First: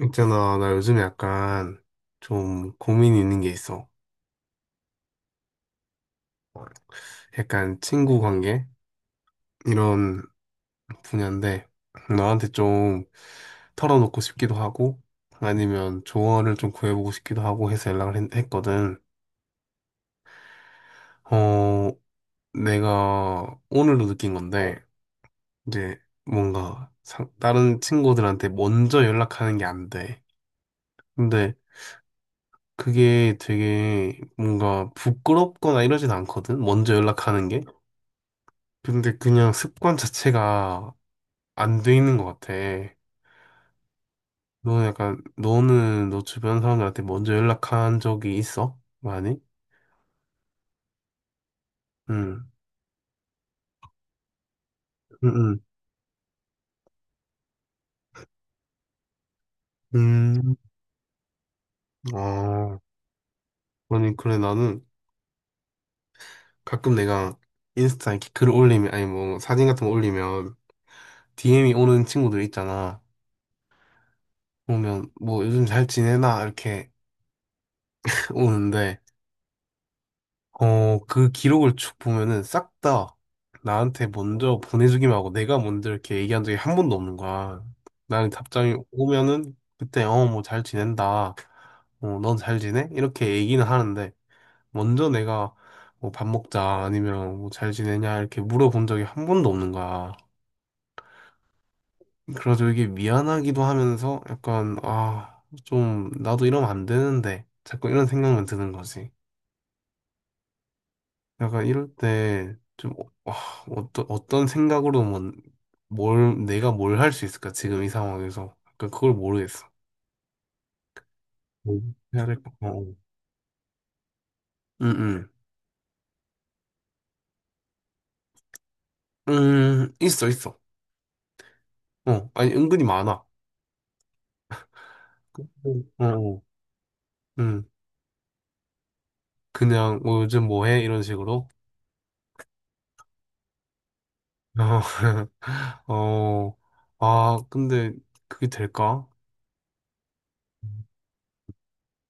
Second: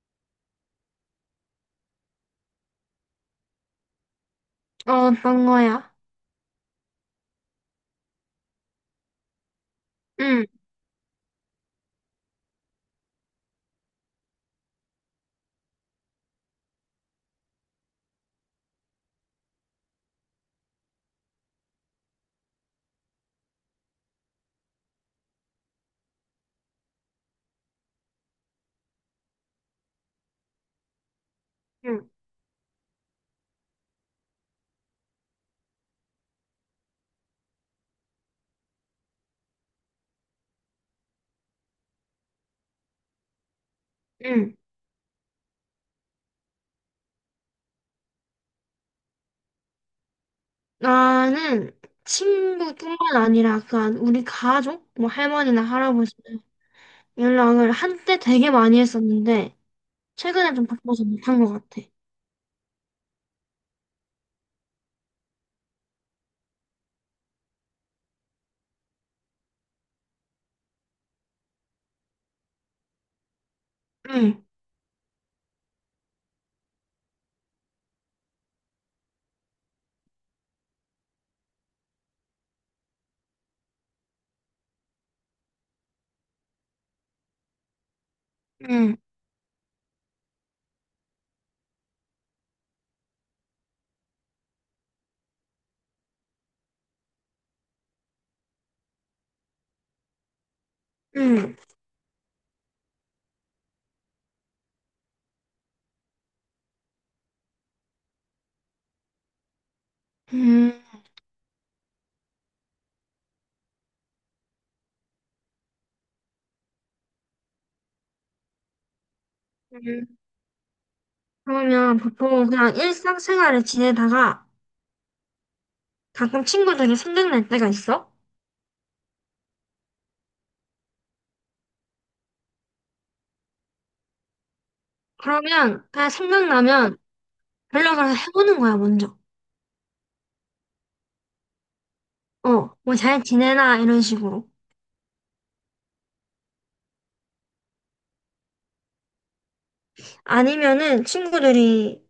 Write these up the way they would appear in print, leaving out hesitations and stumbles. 있잖아, 나 요즘에 약간 좀 고민이 있는 게 있어. 어, 어떤 거야? 약간 친구 관계? 이런 응, 분야인데, 너한테 좀 털어놓고 싶기도 하고, 아니면 조언을 좀 구해보고 싶기도 하고 해서 연락을 했거든. 어, 내가 오늘도 느낀 건데, 이제 뭔가 다른 친구들한테 먼저 연락하는 게 안 돼. 근데 응, 그게 되게 뭔가 부끄럽거나 이러진 않거든? 먼저 연락하는 게. 근데 그냥 습관 자체가 안 돼 있는 것 같아. 응. 너는 약간, 너는 너 주변 사람들한테 먼저 연락한 적이 있어? 많이? 나는 응, 친구뿐만 아니라 우리 가족, 뭐 응, 응. 할머니나 할아버지 연락을 한때 되게 많이 했었는데 음, 최근에 좀 바빠서 못한 것 같아. 아, 아니, 그래, 나는 가끔 내가 인스타 이렇게 글 올리면, 아니, 뭐, 사진 같은 거 올리면 DM이 오는 친구들 있잖아. 응, 보면, 뭐, 요즘 잘 지내나? 이렇게 오는데, 어, 그 기록을 쭉 보면은 싹 다 나한테 먼저 보내주기만 하고 내가 먼저 이렇게 얘기한 적이 한 번도 없는 거야. 나는 답장이 응, 오면은 그때 뭐 잘 지낸다. 어, 넌 잘 지내? 이렇게 얘기는 하는데 먼저 내가 뭐 밥 먹자 아니면 뭐 잘 지내냐 이렇게 물어본 적이 한 번도 없는 거야. 응, 그래서 이게 미안하기도 하면서 약간 아, 좀 나도 이러면 안 되는데 자꾸 이런 생각만 드는 거지. 응. 약간 이럴 때 좀 어떤 생각으로 뭐, 뭘 내가 뭘 할 수 있을까 지금 이 상황에서 약간 그걸 모르겠어. 응. 뭐 그러면 해야 보통 될까? 그냥 어, 어. 일상생활을 지내다가 응, 가끔 친구들이 생각날 때가 있어? 응, 있어 있어. 어 아니 은근히 많아. 어, 그러면 그냥 어. 생각나면 음 연락을 해보는 거야, 먼저. 그냥 뭐 요즘 뭐 해? 이런 식으로. 어, 뭐 잘 지내나 이런 식으로. 어, 어, 아 근데 그게 될까? 아니면은 친구들이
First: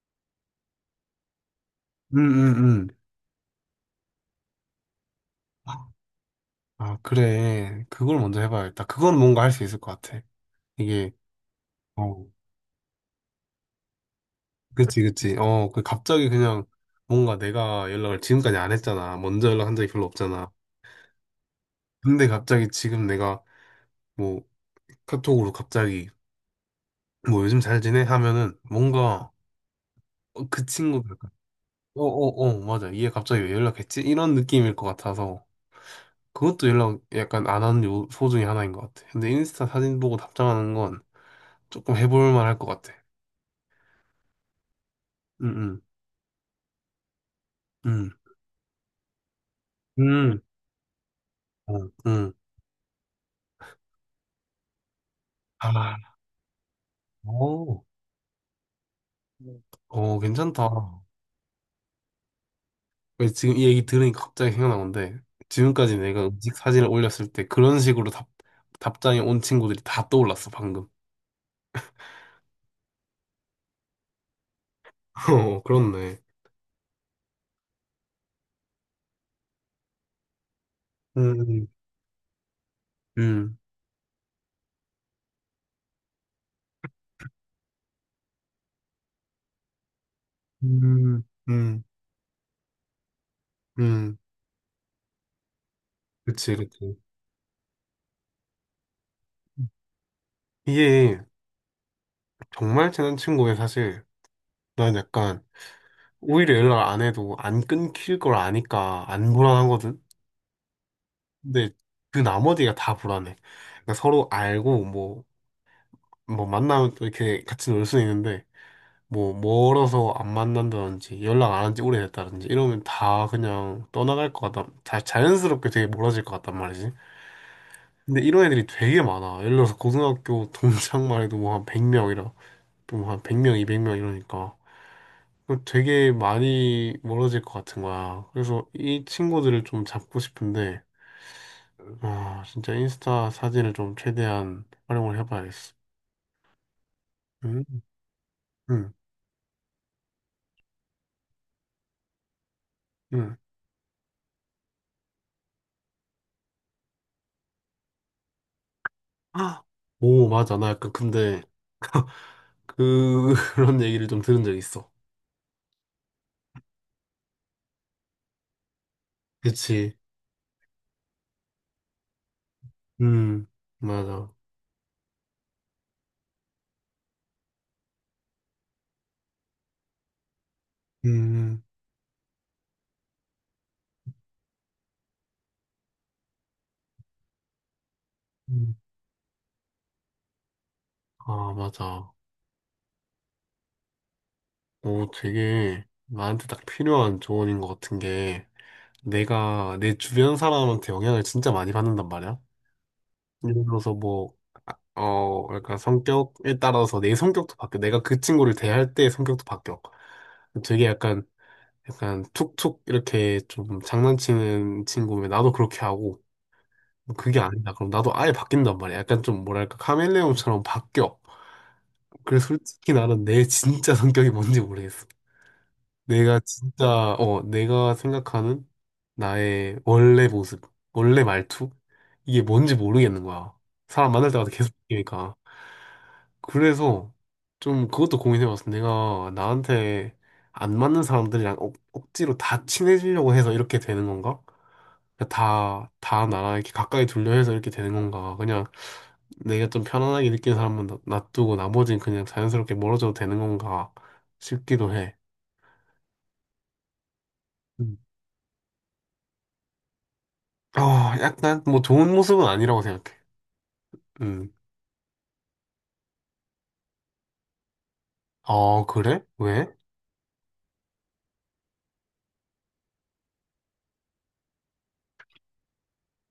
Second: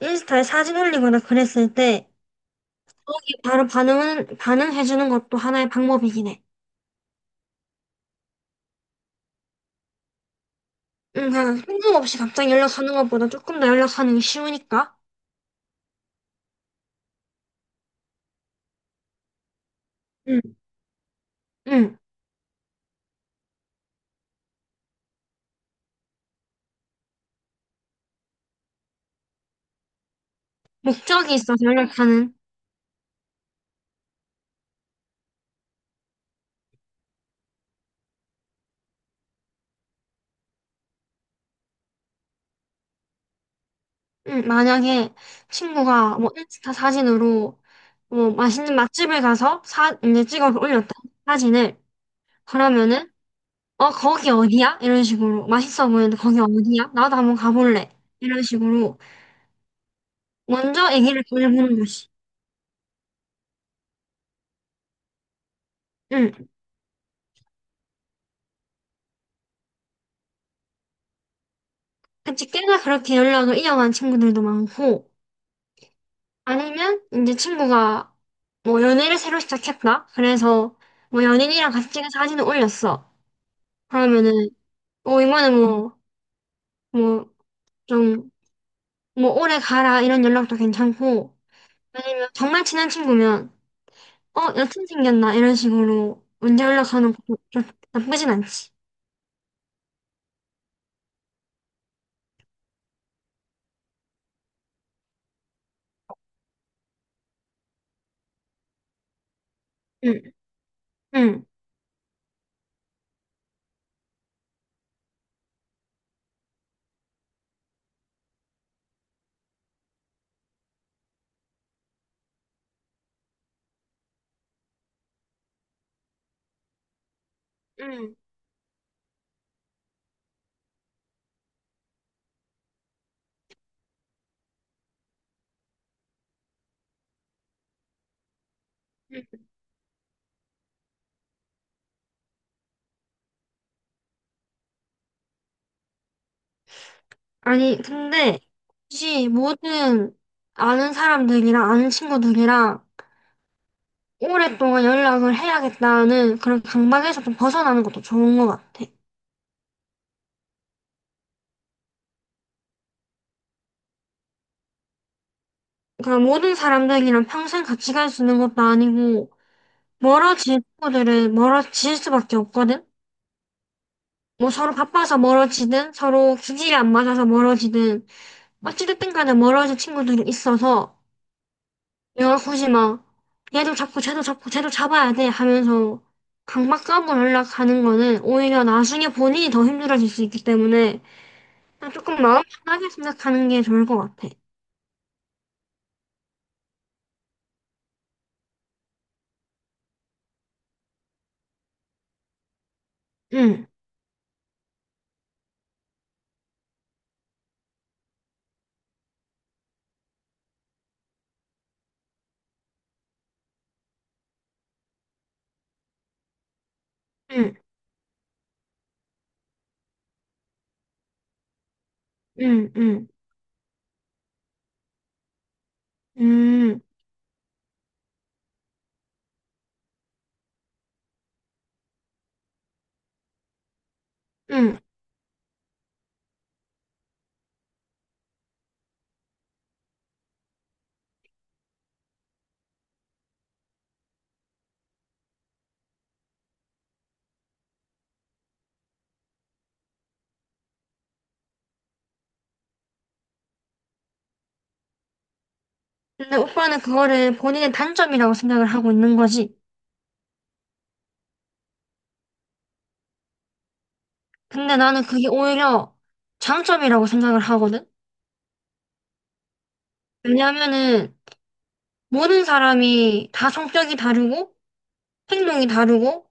인스타에 사진 올리거나 그랬을 때 응, 응, 응. 바로 반응해주는 것도 하나의 방법이긴 해. 아, 그래. 그걸 먼저 해봐야겠다. 그건 뭔가 할 수 있을 것 같아. 이게, 응, 그냥 생각 없이 어, 갑자기 연락하는 것보다 조금 더 연락하는 게 쉬우니까. 그치, 그치. 어, 그 갑자기 그냥 뭔가 내가 연락을 지금까지 안 했잖아. 먼저 연락한 적이 별로 응, 없잖아. 응. 근데 갑자기 지금 내가 뭐 카톡으로 갑자기 뭐 요즘 잘 지내? 하면은 뭔가 어, 그 친구들, 목적이 있어서 어, 어, 연락하는. 어, 맞아. 얘 갑자기 왜 연락했지? 이런 느낌일 것 같아서 그것도 연락 약간 안 하는 요소 중에 하나인 것 같아. 근데 인스타 사진 보고 답장하는 건 조금 해볼 만할 것 같아. 응, 만약에 응, 친구가 뭐 인스타 사진으로 응, 응, 뭐 맛있는 맛집을 가서 이제 응, 찍어서 올렸다. 사진을. 어, 응. 그러면은, 어, 거기 어디야? 이런 식으로. 맛있어 아, 보이는데 거기 어디야? 나도 한번 오, 가볼래. 이런 식으로. 어, 괜찮다. 먼저 애기를 보내보는 것이. 왜 지금 이 얘기 들으니까 갑자기 생각난 건데 지금까지 내가 응. 음식 사진을 올렸을 때 그런 식으로 답 답장이 온 친구들이 다 떠올랐어 방금. 그치, 꽤나 그렇게 연락을 이어간 친구들도 많고, 어 그렇네. 아니면 이제 친구가 뭐 연애를 새로 시작했다? 그래서 뭐 음, 연인이랑 같이 찍은 사진을 올렸어. 음, 그러면은, 뭐 이거는 뭐, 뭐, 좀, 뭐 오래 가라 이런 연락도 음, 괜찮고, 음, 정말 친한 친구면, 음. 어, 여친 생겼나? 이런 식으로 그치, 문제 그치. 연락하는 것도 좀 나쁘진 않지. 이게 정말 친한 친구에 사실 난 약간 오히려 연락 안 해도 안 끊길 걸 아니까 안 불안하거든. 응, 응, 근데 그 나머지가 다 불안해. 그러니까 서로 알고 뭐 만나면 또 이렇게 같이 놀 수는 있는데. 뭐 멀어서 안 만난다든지 연락 안 한지 오래됐다든지 이러면 다 그냥 떠나갈 것 같다. 다 자연스럽게 되게 멀어질 것 같단 말이지. 응, 근데 이런 애들이 되게 많아. 예를 들어서 고등학교 동창만 해도 뭐 한 100명이라 또한 100명, 200명 이러니까 그럼 되게 많이 멀어질 것 같은 거야. 그래서 이 응. 친구들을 좀 잡고 싶은데 아 진짜 인스타 사진을 좀 최대한 활용을 해봐야겠어. 응, 아니, 근데 응, 혹시 모든 아는 사람들이랑 아는 친구들이랑 응. 오랫동안 연락을 해야겠다는 그런 강박에서 좀 벗어나는 것도 좋은 것 같아. 아, 오 맞아. 나 약간 근데 그, 그런 얘기를 좀 들은 적 있어. 그러니까 모든 사람들이랑 평생 같이 갈 수 있는 것도 아니고 그치. 멀어질 친구들은 멀어질 수밖에 없거든. 음, 맞아. 뭐 서로 바빠서 멀어지든 서로 기질이 안 맞아서 멀어지든 어찌됐든 간에 멀어질 친구들이 있어서 음, 내가 굳이 막 얘도 잡고 쟤도 잡고 쟤도 잡아야 돼 하면서 강박 싸움을 하려고 하는 거는 오히려 음. 나중에 본인이 더 힘들어질 수 있기 때문에 아, 그냥 맞아. 조금 마음 편하게 생각하는 게 좋을 것 같아. 오, 되게 나한테 딱 필요한 조언인 것 같은 게 내가 내 주변 사람한테 영향을 진짜 많이 받는단 말이야. 예를 응, 들어서 뭐, 어, 약간 성격에 따라서 내 성격도 바뀌어. 내가 그 친구를 대할 때 성격도 바뀌어. 되게 약간, 약간 툭툭 이렇게 좀 장난치는 친구면 나도 그렇게 하고 뭐 그게 응, 아니다. 그럼 나도 아예 바뀐단 말이야. 약간 좀 뭐랄까 카멜레온처럼 바뀌어. 그래서 응, 솔직히 응, 나는 내 진짜 성격이 뭔지 모르겠어. 내가 응, 진짜 어 내가 생각하는 나의 원래 모습, 원래 말투 이게 뭔지 모르겠는 거야. 사람 만날 때마다 계속 응. 바뀌니까. 그래서 좀 그것도 고민해봤어. 내가 나한테 안 맞는 사람들이랑 억지로 다 친해지려고 해서 이렇게 되는 건가? 그러니까 다 나랑 이렇게 가까이 둘려해서 이렇게 되는 건가. 그냥 내가 좀 편안하게 느끼는 사람만 놔두고 나머지는 그냥 자연스럽게 멀어져도 되는 건가 싶기도 해. 근데 오빠는 그거를 본인의 음. 단점이라고 생각을 하고 있는 거지. 어, 약간 뭐 좋은 모습은 아니라고 생각해. 음. 근데 나는 그게 오히려 장점이라고 생각을 하거든. 아, 그래? 왜? 왜냐하면은 모든 사람이 다 성격이 다르고 행동이 다르고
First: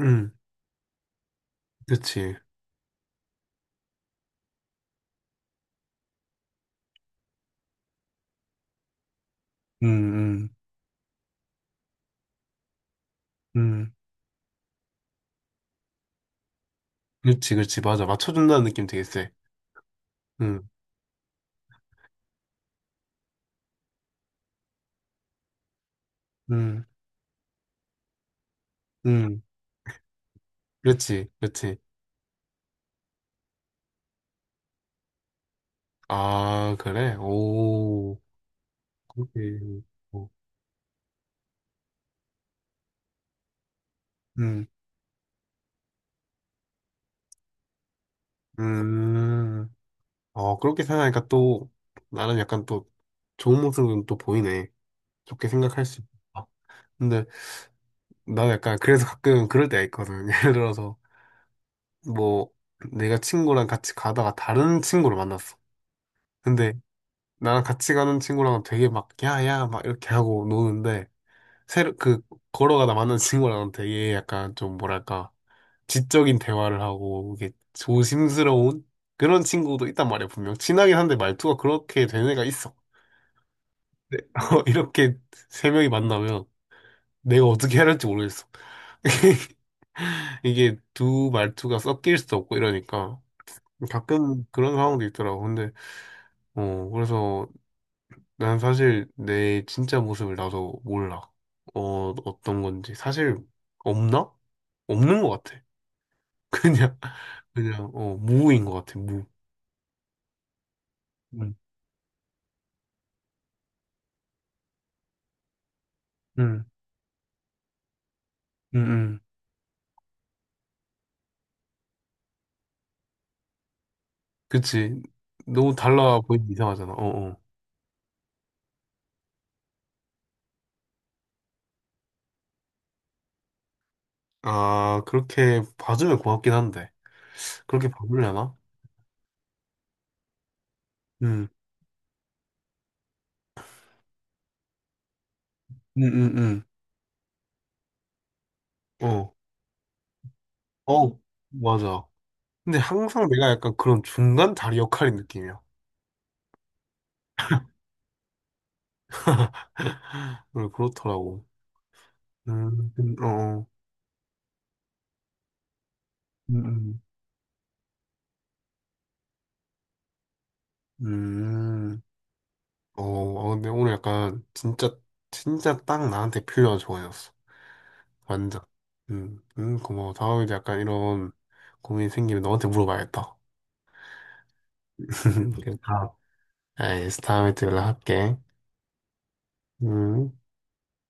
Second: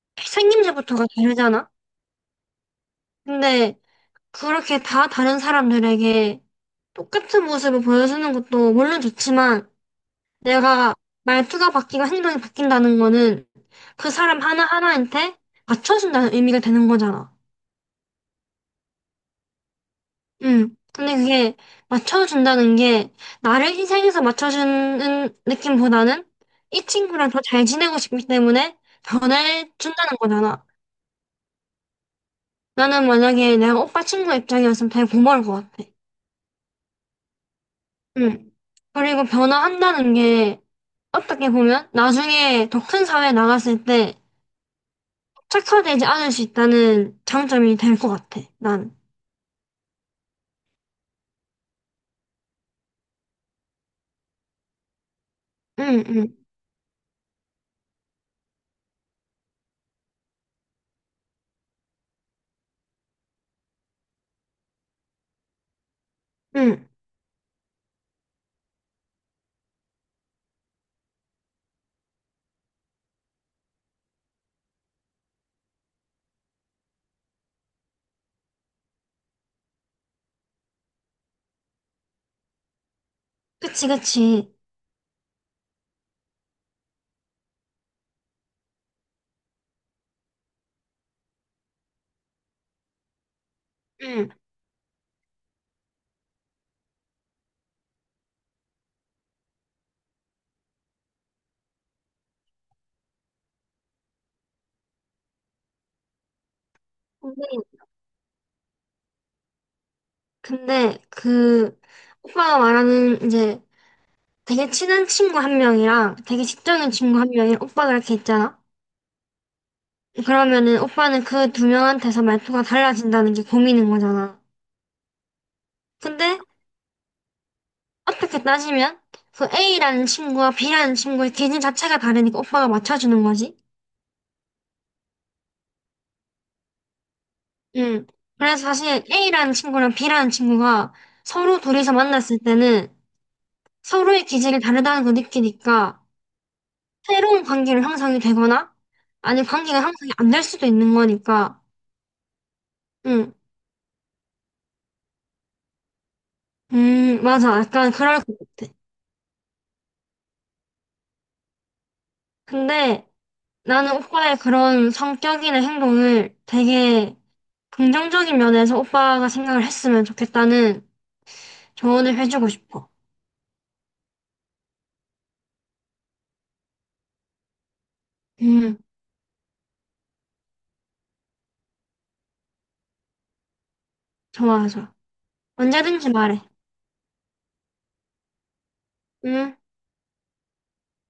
음, 생김새부터가 다르잖아. 그치. 근데 그렇게 다 다른 사람들에게 똑같은 모습을 보여주는 것도 물론 좋지만 음, 음, 내가 말투가 바뀌고 행동이 바뀐다는 거는 음. 그 사람 하나하나한테 맞춰준다는 의미가 되는 거잖아. 그치, 그치. 맞아. 맞춰준다는 느낌 되게 세. 음, 응. 근데 그게 맞춰준다는 게 나를 희생해서 맞춰주는 느낌보다는 음, 이 친구랑 더 잘 지내고 싶기 때문에 음. 변해준다는 거잖아. 그치, 그치. 나는 만약에 내가 오빠 친구 입장이었으면 되게 고마울 것 같아. 아, 그래? 오, 음. 그리고 그렇게. 변화한다는 게 어떻게 보면 나중에 더 큰 사회에 나갔을 때 음, 착처되지 않을 수 있다는 장점이 될 것 같아, 난. 음. 어, 그렇게 생각하니까 또 나는 약간 또 좋은 모습은 또 보이네. 좋게 생각할 수 응, 응, 있다. 근데 나는 약간 그래서 가끔 그럴 때가 있거든. 예를 들어서 뭐 내가 친구랑 같이 가다가 다른 친구를 만났어. 근데 응. 나랑 같이 가는 친구랑 되게 막 야야 막 이렇게 하고 노는데 새로 그 걸어가다 만난 친구랑 되게 약간 좀 뭐랄까 지적인 대화를 하고 이게 조심스러운 그런 친구도 있단 말이야 분명. 친하긴 한데 말투가 그렇게 되는 애가 있어. 그치, 네, 그치. 이렇게 세 명이 만나면 내가 어떻게 해야 할지 모르겠어. 이게 두 말투가 섞일 수도 없고 이러니까 응. 가끔 그런 상황도 있더라고. 근데 어 그래서 난 사실 내 진짜 모습을 나도 몰라. 어 어떤 건지 사실 없나? 없는 것 같아. 그냥 근데, 그냥 어 무인 것 같아. 무. 근데 음. 그 오빠가 말하는 이제 되게 친한 친구 한 명이랑 되게 음. 직적인 친구 한 명이 오빠가 이렇게 있잖아? 음. 음. 그러면은 오빠는 그 두 명한테서 말투가 달라진다는 게 고민인 거잖아. 그치. 너무 달라 근데 보이면 이상하잖아. 어 어. 어떻게 따지면 그 A라는 친구와 B라는 친구의 기질 자체가 다르니까 오빠가 맞춰주는 거지. 아 그렇게 봐주면 고맙긴 한데. 그렇게 응. 바꾸려나? 그래서 사실 A라는 친구랑 B라는 친구가 음, 서로 둘이서 만났을 때는 서로의 기질이 다르다는 걸 느끼니까 음, 음, 새로운 관계를 형성이 되거나 어, 아니면 관계가 형성이 안 될 수도 있는 어, 거니까. 맞아. 근데 항상 응. 내가 약간 그런 중간 다리 역할인 느낌이야. 맞아. 약간 그럴 것 같아. 그래, 그렇더라고. 근데 어, 어. 나는 오빠의 그런 성격이나 행동을 음, 음. 되게 긍정적인 면에서 오빠가 생각을 했으면 좋겠다는 음. 조언을 해주고 싶어. 어, 어, 근데 오늘 약간 진짜, 진짜 딱 나한테 필요한 조언이었어. 완전. 응, 고마워. 다음에도 약간 이런 고민이 생기면 너한테 물어봐야겠다. 좋아서. 그래서 다음, 언제든지 말해. 알겠어. 다음에 또 연락할게. 응. 음.